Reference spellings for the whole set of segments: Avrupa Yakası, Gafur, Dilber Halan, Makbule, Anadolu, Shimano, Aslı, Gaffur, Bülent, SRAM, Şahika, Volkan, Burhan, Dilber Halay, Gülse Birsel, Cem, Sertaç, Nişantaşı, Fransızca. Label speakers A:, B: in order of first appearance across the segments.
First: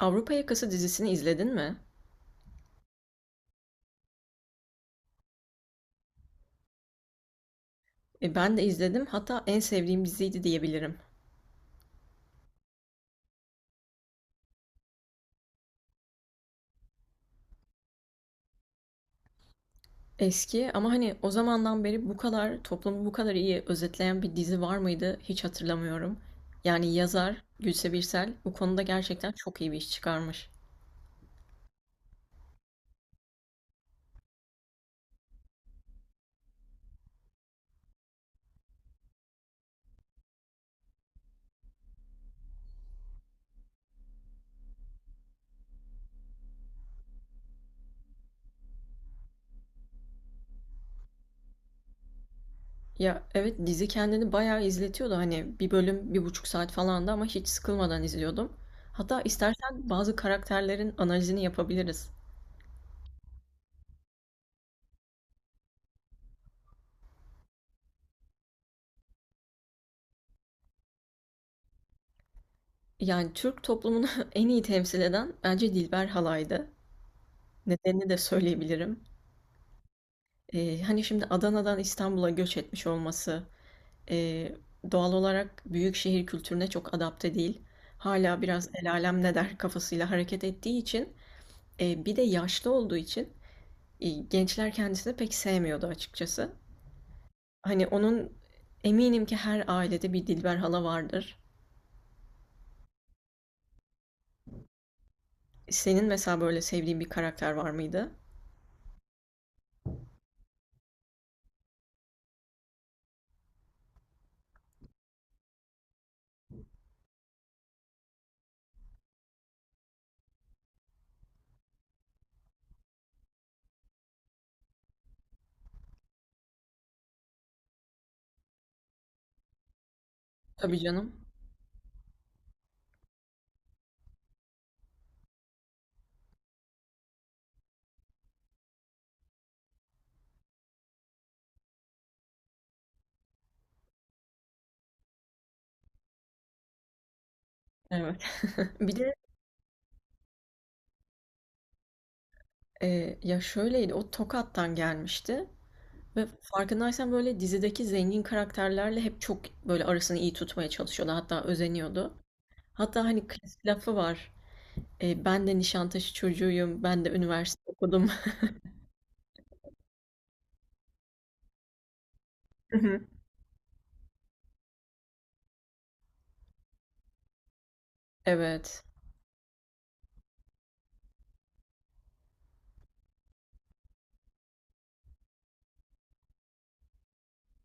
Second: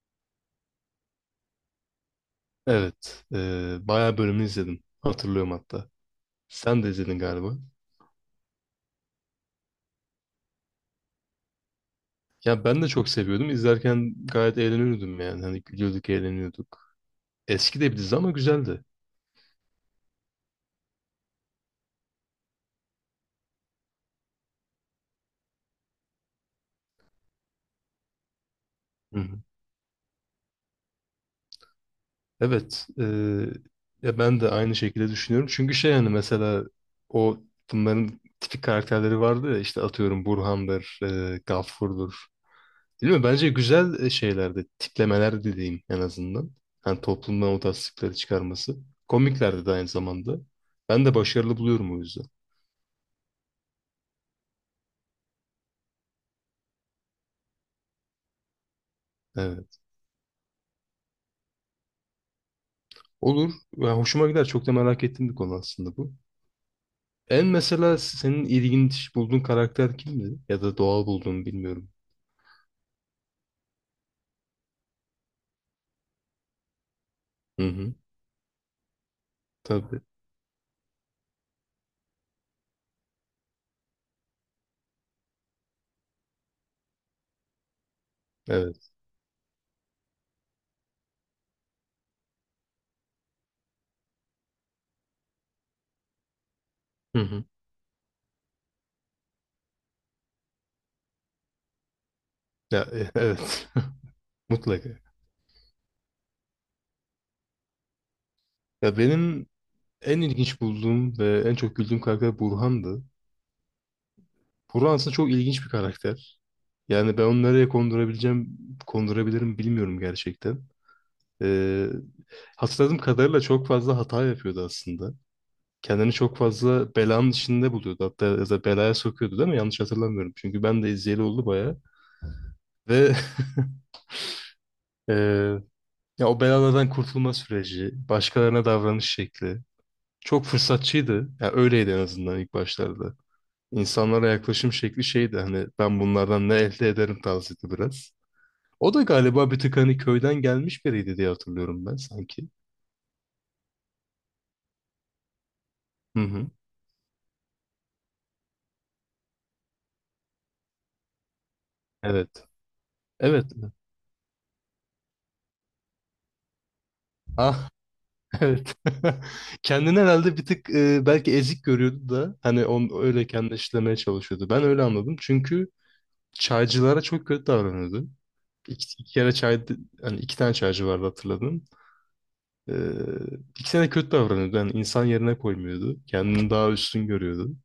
A: Avrupa Yakası dizisini izledin mi?
B: Evet. Bayağı bölümünü izledim. Hatırlıyorum hatta. Sen de izledin galiba.
A: Ben de izledim. Hatta en sevdiğim diziydi diyebilirim.
B: Ya ben de çok seviyordum. İzlerken gayet eğleniyordum yani. Hani gülüyorduk, eğleniyorduk. Eski de bir dizi ama güzeldi.
A: Eski ama hani o zamandan beri bu kadar toplumu bu kadar iyi özetleyen bir dizi var mıydı hiç hatırlamıyorum. Yani yazar Gülse Birsel bu konuda
B: Hı
A: gerçekten
B: hı.
A: çok iyi bir iş çıkarmış.
B: Evet. Ya ben de aynı şekilde düşünüyorum. Çünkü şey hani mesela o bunların tipik karakterleri vardı ya işte atıyorum Burhan'dır, Gafur'dur. Değil mi? Bence güzel şeylerde, tiplemeler dediğim en azından. Hani toplumdan o tasdikleri çıkarması. Komiklerdi de aynı zamanda. Ben de başarılı buluyorum o yüzden.
A: Ya evet, dizi kendini bayağı izletiyordu, hani bir bölüm bir buçuk saat falandı ama hiç sıkılmadan izliyordum. Hatta
B: Evet.
A: istersen bazı karakterlerin analizini yapabiliriz.
B: Olur. Ya hoşuma gider. Çok da merak ettiğim bir konu aslında bu. En mesela senin ilginç bulduğun karakter kimdi? Ya da doğal bulduğun bilmiyorum.
A: Yani Türk toplumunu en iyi temsil eden bence Dilber Halay'dı.
B: Hı hı.
A: Nedenini de söyleyebilirim.
B: Tabii.
A: Hani şimdi Adana'dan İstanbul'a göç etmiş olması eee, doğal olarak büyük şehir kültürüne çok adapte değil. Hala biraz el
B: Evet.
A: alem ne der kafasıyla hareket ettiği için bir de yaşlı olduğu için gençler kendisini pek sevmiyordu açıkçası.
B: Hı hı.
A: Hani onun, eminim ki her ailede bir Dilber hala vardır.
B: Ya, evet. Mutlaka.
A: Senin mesela böyle sevdiğin bir karakter var mıydı?
B: Ya benim en ilginç bulduğum ve en çok güldüğüm karakter Burhan'dı. Burhan aslında çok ilginç bir karakter. Yani ben onu nereye kondurabileceğim, kondurabilirim bilmiyorum gerçekten. Ee, Hatırladığım kadarıyla çok fazla hata yapıyordu aslında. Kendini çok fazla belanın içinde buluyordu. Hatta ya da belaya sokuyordu değil mi? Yanlış hatırlamıyorum. Çünkü
A: Tabii
B: ben de
A: canım.
B: izleyeli oldu bayağı. Ve e, ya o belalardan kurtulma süreci, başkalarına davranış şekli çok fırsatçıydı. Ya öyleydi en azından ilk başlarda. İnsanlara yaklaşım şekli şeydi hani ben bunlardan ne elde ederim tarzıydı biraz.
A: Evet.
B: O
A: Bir
B: da
A: de
B: galiba bir tık hani köyden gelmiş biriydi diye hatırlıyorum ben sanki.
A: ya şöyleydi, o Tokat'tan gelmişti.
B: Hı
A: Ve
B: hı.
A: farkındaysan böyle dizideki zengin karakterlerle hep çok böyle arasını iyi tutmaya çalışıyordu. Hatta özeniyordu.
B: Evet.
A: Hatta hani
B: Evet.
A: klasik lafı var. E, ben de Nişantaşı çocuğuyum. Ben de üniversite
B: Ah
A: okudum.
B: evet. Kendini herhalde bir tık belki ezik görüyordu da hani onu öyle kendine işlemeye çalışıyordu. Ben öyle anladım. Çünkü çaycılara çok kötü davranıyordu.
A: Evet.
B: İki kere çay hani iki tane çaycı vardı hatırladım. Ee, ikisine de kötü davranıyordu. Yani insan yerine koymuyordu. Kendini daha üstün görüyordu.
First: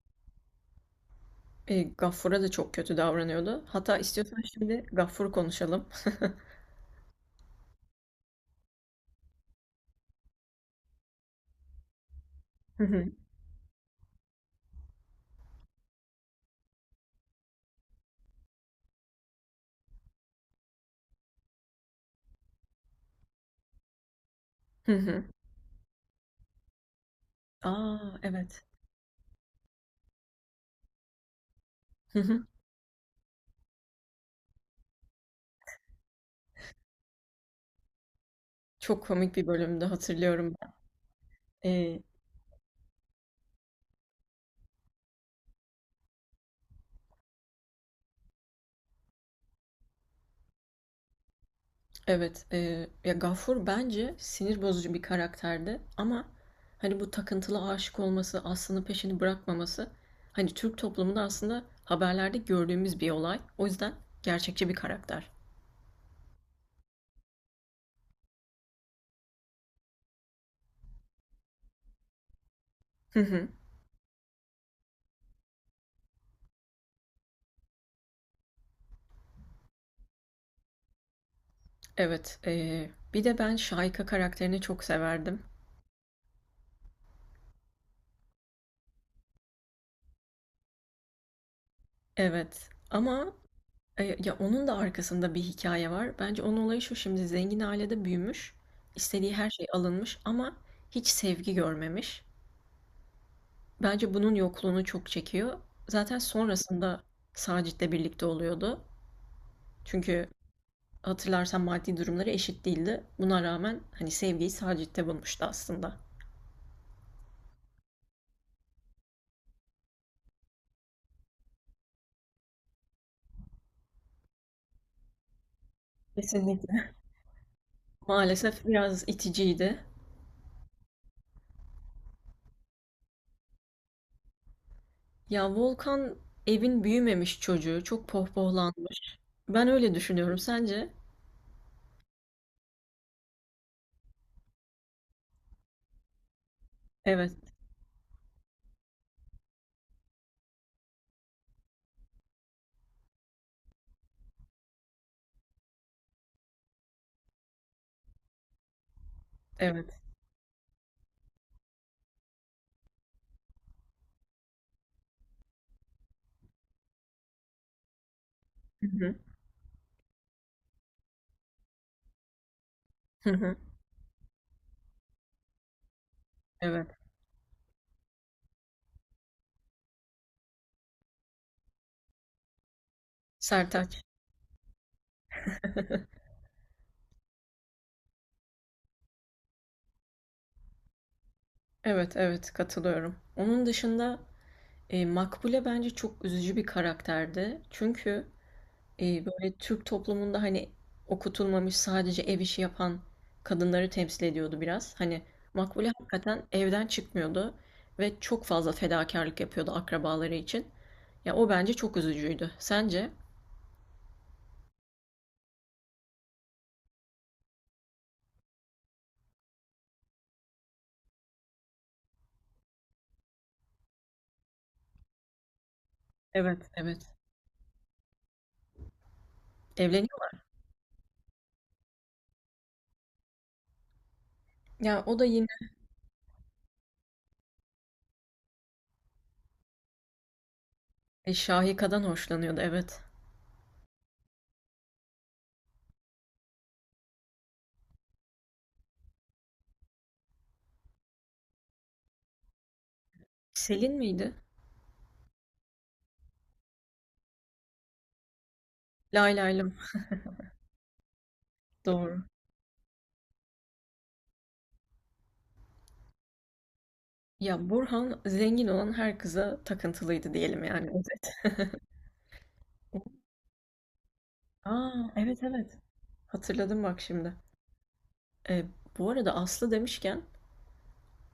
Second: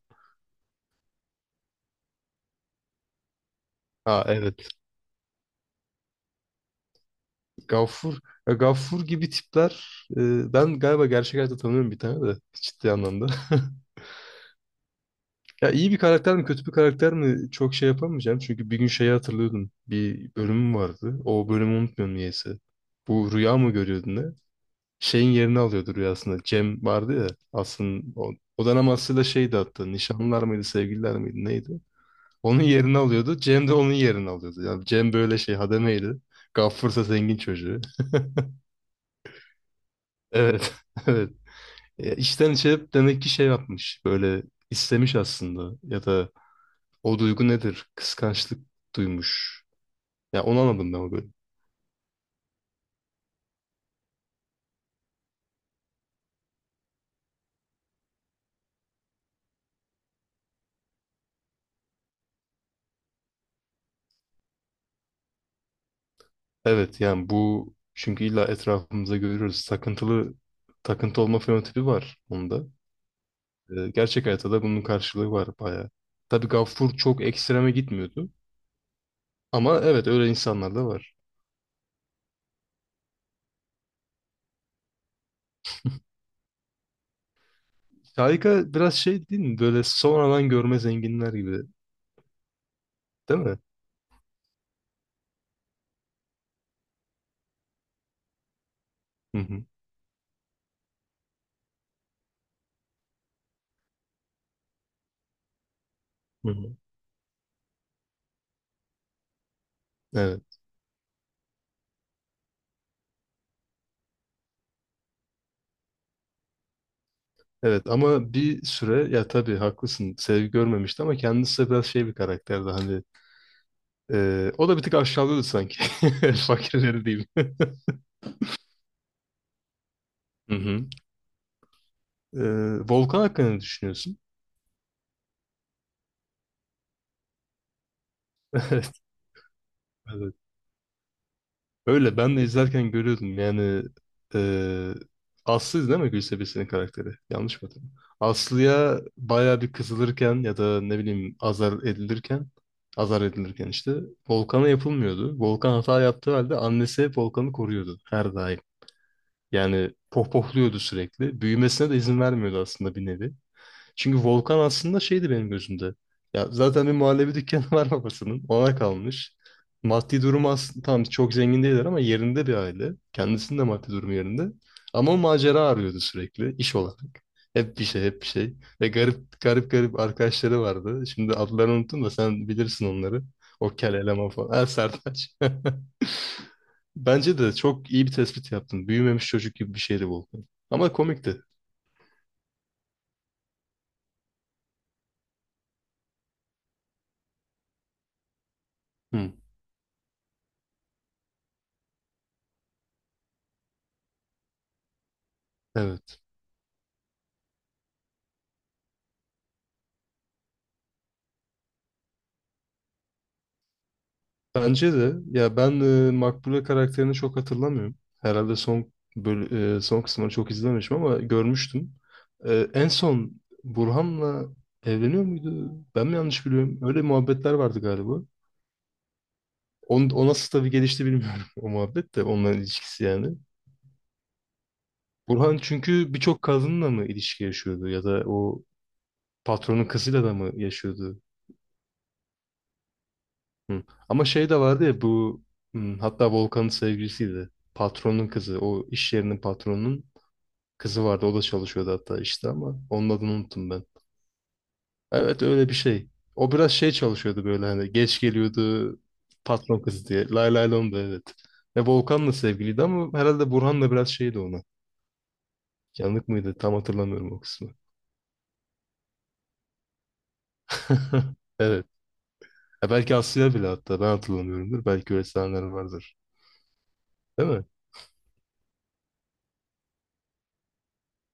A: E, Gaffur'a da çok kötü davranıyordu. Hatta
B: Ha
A: istiyorsan
B: evet.
A: şimdi Gaffur konuşalım.
B: Gaffur, ya Gaffur gibi tipler ben galiba gerçek hayatta tanıyorum bir tane de
A: Hı
B: ciddi
A: hı.
B: anlamda. Ya iyi bir karakter mi kötü bir karakter mi çok şey yapamayacağım. Çünkü bir gün şeyi hatırlıyordum. Bir bölümüm vardı. O bölümü unutmuyorum niyeyse. Bu rüya mı görüyordun ne?
A: Hı hı.
B: Şeyin yerini alıyordu rüyasında. Cem vardı ya
A: Aa
B: aslında
A: evet.
B: o dönem aslında şeydi hatta nişanlılar mıydı sevgililer miydi neydi?
A: Hı hı.
B: Onun yerini alıyordu. Cem de onun yerini alıyordu. Yani Cem böyle şey hademeydi. Gaffur ise zengin çocuğu.
A: Çok komik bir bölümde hatırlıyorum ben.
B: Evet. Evet.
A: E,
B: Ya içten içe hep demek ki şey yapmış. Böyle istemiş aslında. Ya da o duygu nedir? Kıskançlık duymuş. Ya onu anladım ben o bölüm.
A: Evet, ya Gafur bence sinir bozucu bir karakterdi ama hani bu takıntılı aşık olması, aslında peşini bırakmaması, hani Türk toplumunda aslında haberlerde gördüğümüz bir olay. O yüzden gerçekçi bir karakter.
B: Evet yani bu çünkü illa etrafımızda görüyoruz. Takıntılı takıntı olma fenotipi var onda.
A: Hı hı.
B: Gerçek hayatta da bunun karşılığı var bayağı. Tabii Gaffur çok ekstreme gitmiyordu. Ama evet öyle insanlar da var.
A: Evet, bir de ben Şahika karakterini çok severdim.
B: Şahika biraz şey değil mi? Böyle sonradan görme zenginler gibi.
A: Evet ama
B: Değil mi?
A: ya onun da arkasında bir hikaye var. Bence onun olayı şu: şimdi zengin ailede büyümüş, istediği
B: Hı
A: her
B: hı.
A: şey alınmış ama hiç sevgi görmemiş. Bence bunun yokluğunu çok çekiyor. Zaten
B: Hı hı.
A: sonrasında Sacit'le birlikte oluyordu. Çünkü
B: Evet.
A: hatırlarsan maddi durumları eşit değildi. Buna rağmen hani sevgiyi Sacit'te bulmuştu aslında.
B: Evet ama bir süre ya tabii haklısın sevgi görmemişti ama kendisi de biraz şey bir karakterdi hani o da bir tık aşağılıyordu sanki
A: Kesinlikle.
B: fakirleri diyeyim.
A: Maalesef biraz iticiydi.
B: Hı hı. E, Volkan hakkında ne düşünüyorsun?
A: Ya Volkan, evin büyümemiş çocuğu, çok
B: Evet,
A: pohpohlanmış. Ben öyle
B: evet.
A: düşünüyorum. Sence?
B: Öyle ben de izlerken görüyordum yani e, Aslı değil mi Gülse Birsel'in karakteri?
A: Evet,
B: Yanlış mı hatırlıyorum? Aslı'ya bayağı bir kızılırken ya da ne bileyim azar edilirken azar edilirken işte Volkan'a yapılmıyordu. Volkan hata yaptığı halde annesi hep Volkan'ı koruyordu her daim.
A: evet.
B: Yani pohpohluyordu sürekli. Büyümesine de izin vermiyordu aslında bir nevi. Çünkü Volkan aslında şeydi benim gözümde. Ya zaten bir muhallebi dükkanı var babasının. Ona
A: Hı hı,
B: kalmış. Maddi durumu aslında tam çok zengin değiller ama yerinde bir aile.
A: hı hı,
B: Kendisinin de maddi durumu yerinde. Ama o macera arıyordu sürekli iş
A: evet.
B: olarak. Hep bir şey, hep bir şey. Ve garip garip garip arkadaşları vardı. Şimdi adlarını unuttum da sen bilirsin onları. O kel
A: Sertaç.
B: eleman falan. Ha, Sertaç. Bence de çok iyi bir tespit yaptın. Büyümemiş çocuk gibi bir şeydi Volkan. Ama komikti.
A: Evet, evet, katılıyorum. Onun dışında, Makbule bence çok üzücü bir karakterdi. Çünkü
B: Hı.
A: böyle Türk toplumunda hani okutulmamış, sadece ev işi yapan kadınları temsil ediyordu biraz. Hani Makbule
B: Evet.
A: hakikaten evden çıkmıyordu ve çok fazla fedakarlık yapıyordu akrabaları için. Ya o bence çok üzücüydü. Sence?
B: Bence de ya ben Makbule karakterini çok hatırlamıyorum. Herhalde son kısmını çok izlememişim ama görmüştüm. En son Burhan'la evleniyor muydu? Ben mi yanlış
A: Evet,
B: biliyorum? Öyle
A: evet.
B: muhabbetler vardı galiba. O
A: Evleniyorlar.
B: nasıl tabii gelişti bilmiyorum o muhabbet de onların ilişkisi yani.
A: Ya o da yine
B: Burhan çünkü birçok kadınla mı ilişki yaşıyordu ya da o patronun kızıyla da mı yaşıyordu?
A: Şahika'dan hoşlanıyordu, evet.
B: Hı. Ama şey de vardı ya bu hatta Volkan'ın sevgilisiydi. Patronun kızı. O iş yerinin patronunun kızı vardı. O da çalışıyordu hatta işte ama onun adını unuttum ben.
A: Selin miydi?
B: Evet öyle bir şey. O biraz şey çalışıyordu böyle hani geç geliyordu
A: Lay lay lom.
B: patron kızı diye. Lay lay lon da evet. Ve
A: Doğru.
B: Volkan'la sevgiliydi ama herhalde Burhan'la biraz şeydi ona. Yanık mıydı? Tam hatırlamıyorum o
A: Ya
B: kısmı.
A: Burhan zengin olan her kıza takıntılıydı diyelim yani. Evet.
B: Evet. Ya belki Aslı'ya bile hatta ben hatırlamıyorumdur.
A: Aa
B: Belki öyle
A: evet,
B: sahneler
A: evet.
B: vardır.
A: Hatırladım bak şimdi.
B: Değil mi?
A: E, Bu arada Aslı demişken,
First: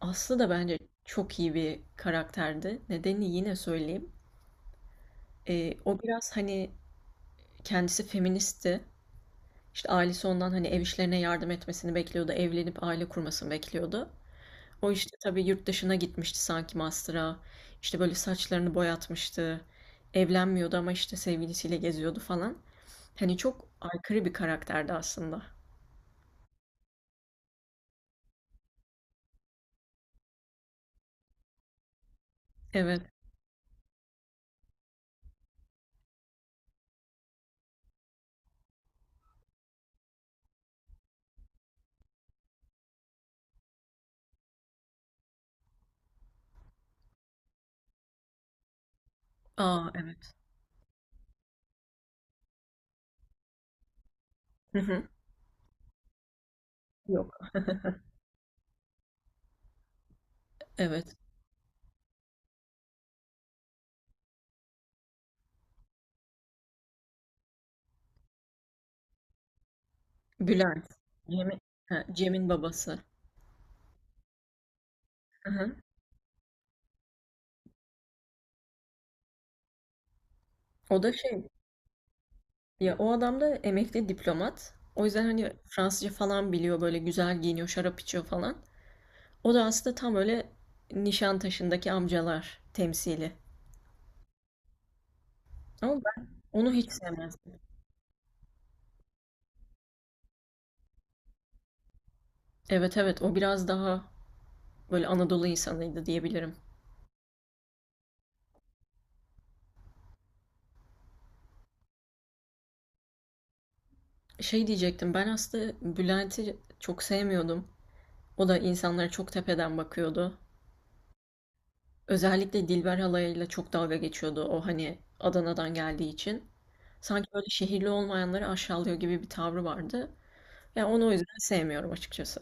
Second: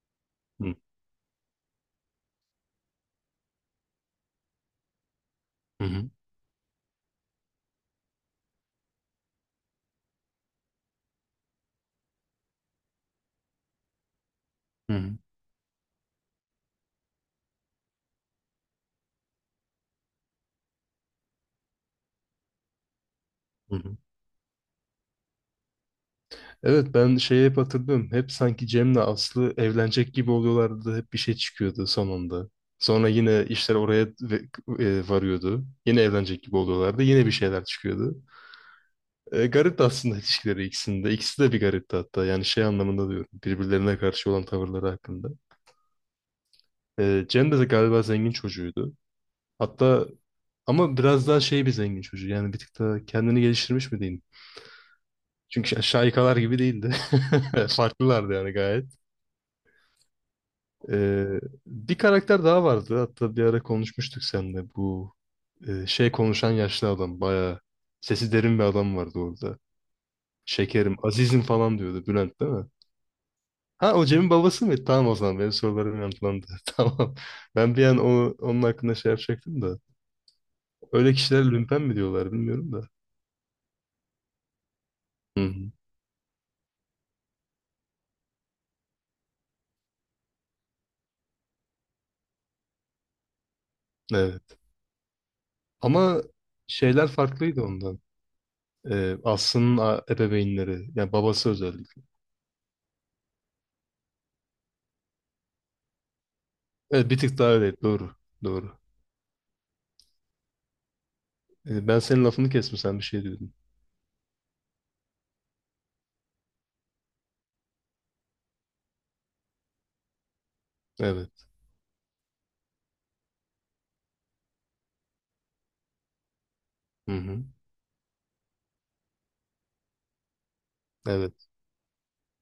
A: Aslı da
B: Hı.
A: bence çok iyi bir karakterdi. Nedenini yine söyleyeyim.
B: Hı
A: O
B: hı.
A: biraz hani kendisi feministti. İşte ailesi ondan hani ev işlerine yardım etmesini bekliyordu. Evlenip aile kurmasını bekliyordu. O
B: Hı hı.
A: işte tabii yurt dışına gitmişti sanki master'a. İşte böyle saçlarını boyatmıştı. Evlenmiyordu ama işte sevgilisiyle geziyordu falan. Hani çok
B: Hı.
A: aykırı bir karakterdi aslında.
B: Evet ben şeyi hep hatırlıyorum. Hep sanki Cem'le Aslı evlenecek gibi oluyorlardı. Hep bir şey çıkıyordu sonunda.
A: Evet.
B: Sonra yine işler oraya varıyordu. Yine evlenecek gibi oluyorlardı. Yine bir şeyler çıkıyordu. Garipti aslında ilişkileri ikisinde. İkisi de bir garipti hatta. Yani şey anlamında diyorum. Birbirlerine karşı olan tavırları hakkında. Cem de galiba zengin çocuğuydu.
A: Aa
B: Hatta
A: evet.
B: ama biraz daha şey bir zengin çocuğu. Yani bir tık daha kendini geliştirmiş mi diyeyim.
A: Hı hı.
B: Çünkü şaikalar gibi değildi.
A: Yok.
B: Farklılardı yani gayet.
A: Evet.
B: Ee, Bir karakter daha vardı. Hatta bir ara konuşmuştuk seninle. Bu şey konuşan yaşlı adam. Bayağı sesi derin bir adam vardı orada.
A: Bülent.
B: Şekerim, azizim
A: Cem'in
B: falan
A: ha,
B: diyordu Bülent
A: Cem'in
B: değil mi?
A: babası.
B: Ha o Cem'in babası mı? Tamam o zaman
A: Hı
B: benim
A: hı.
B: sorularım yanıtlandı. Tamam. Ben bir an onun hakkında şey yapacaktım da.
A: O da
B: Öyle
A: şey,
B: kişiler lümpen mi diyorlar bilmiyorum da.
A: ya o adam da emekli diplomat. O yüzden
B: Hı
A: hani
B: hı.
A: Fransızca falan biliyor, böyle güzel giyiniyor, şarap içiyor falan. O da aslında tam öyle Nişantaşı'ndaki amcalar temsili.
B: Evet.
A: Ama
B: Ama
A: ben onu hiç
B: şeyler
A: sevmezdim.
B: farklıydı ondan. Aslı'nın ebeveynleri. Yani babası özellikle.
A: Evet, evet, o biraz daha böyle Anadolu insanıydı diyebilirim.
B: Evet bir tık daha öyle. Doğru. Doğru. Ben senin lafını kestim sen bir şey diyordun.
A: Şey diyecektim, ben aslında Bülent'i çok sevmiyordum. O da insanlara çok tepeden bakıyordu.
B: Evet.
A: Özellikle Dilber halayıyla çok dalga geçiyordu, o hani Adana'dan geldiği için.
B: Hı
A: Sanki
B: hı.
A: böyle şehirli olmayanları aşağılıyor gibi bir tavrı vardı. Ya onu o yüzden
B: Evet.
A: sevmiyorum açıkçası.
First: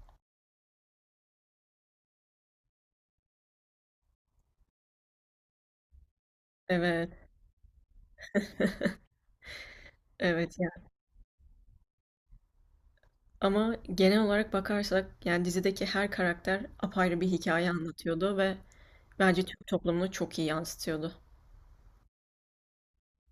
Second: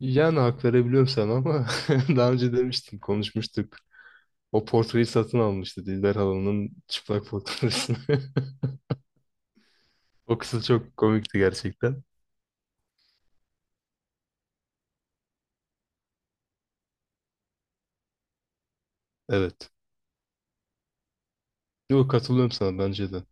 B: Yani hak verebiliyorum sana ama daha önce demiştim konuşmuştuk. O portreyi satın almıştı Dilber Halan'ın
A: Evet,
B: çıplak portresini. O
A: evet
B: kısım
A: yani.
B: çok komikti gerçekten.
A: Ama genel olarak bakarsak yani dizideki her karakter apayrı bir hikaye anlatıyordu ve bence Türk
B: Evet.
A: toplumunu çok iyi yansıtıyordu.
B: Yok katılıyorum sana bence de.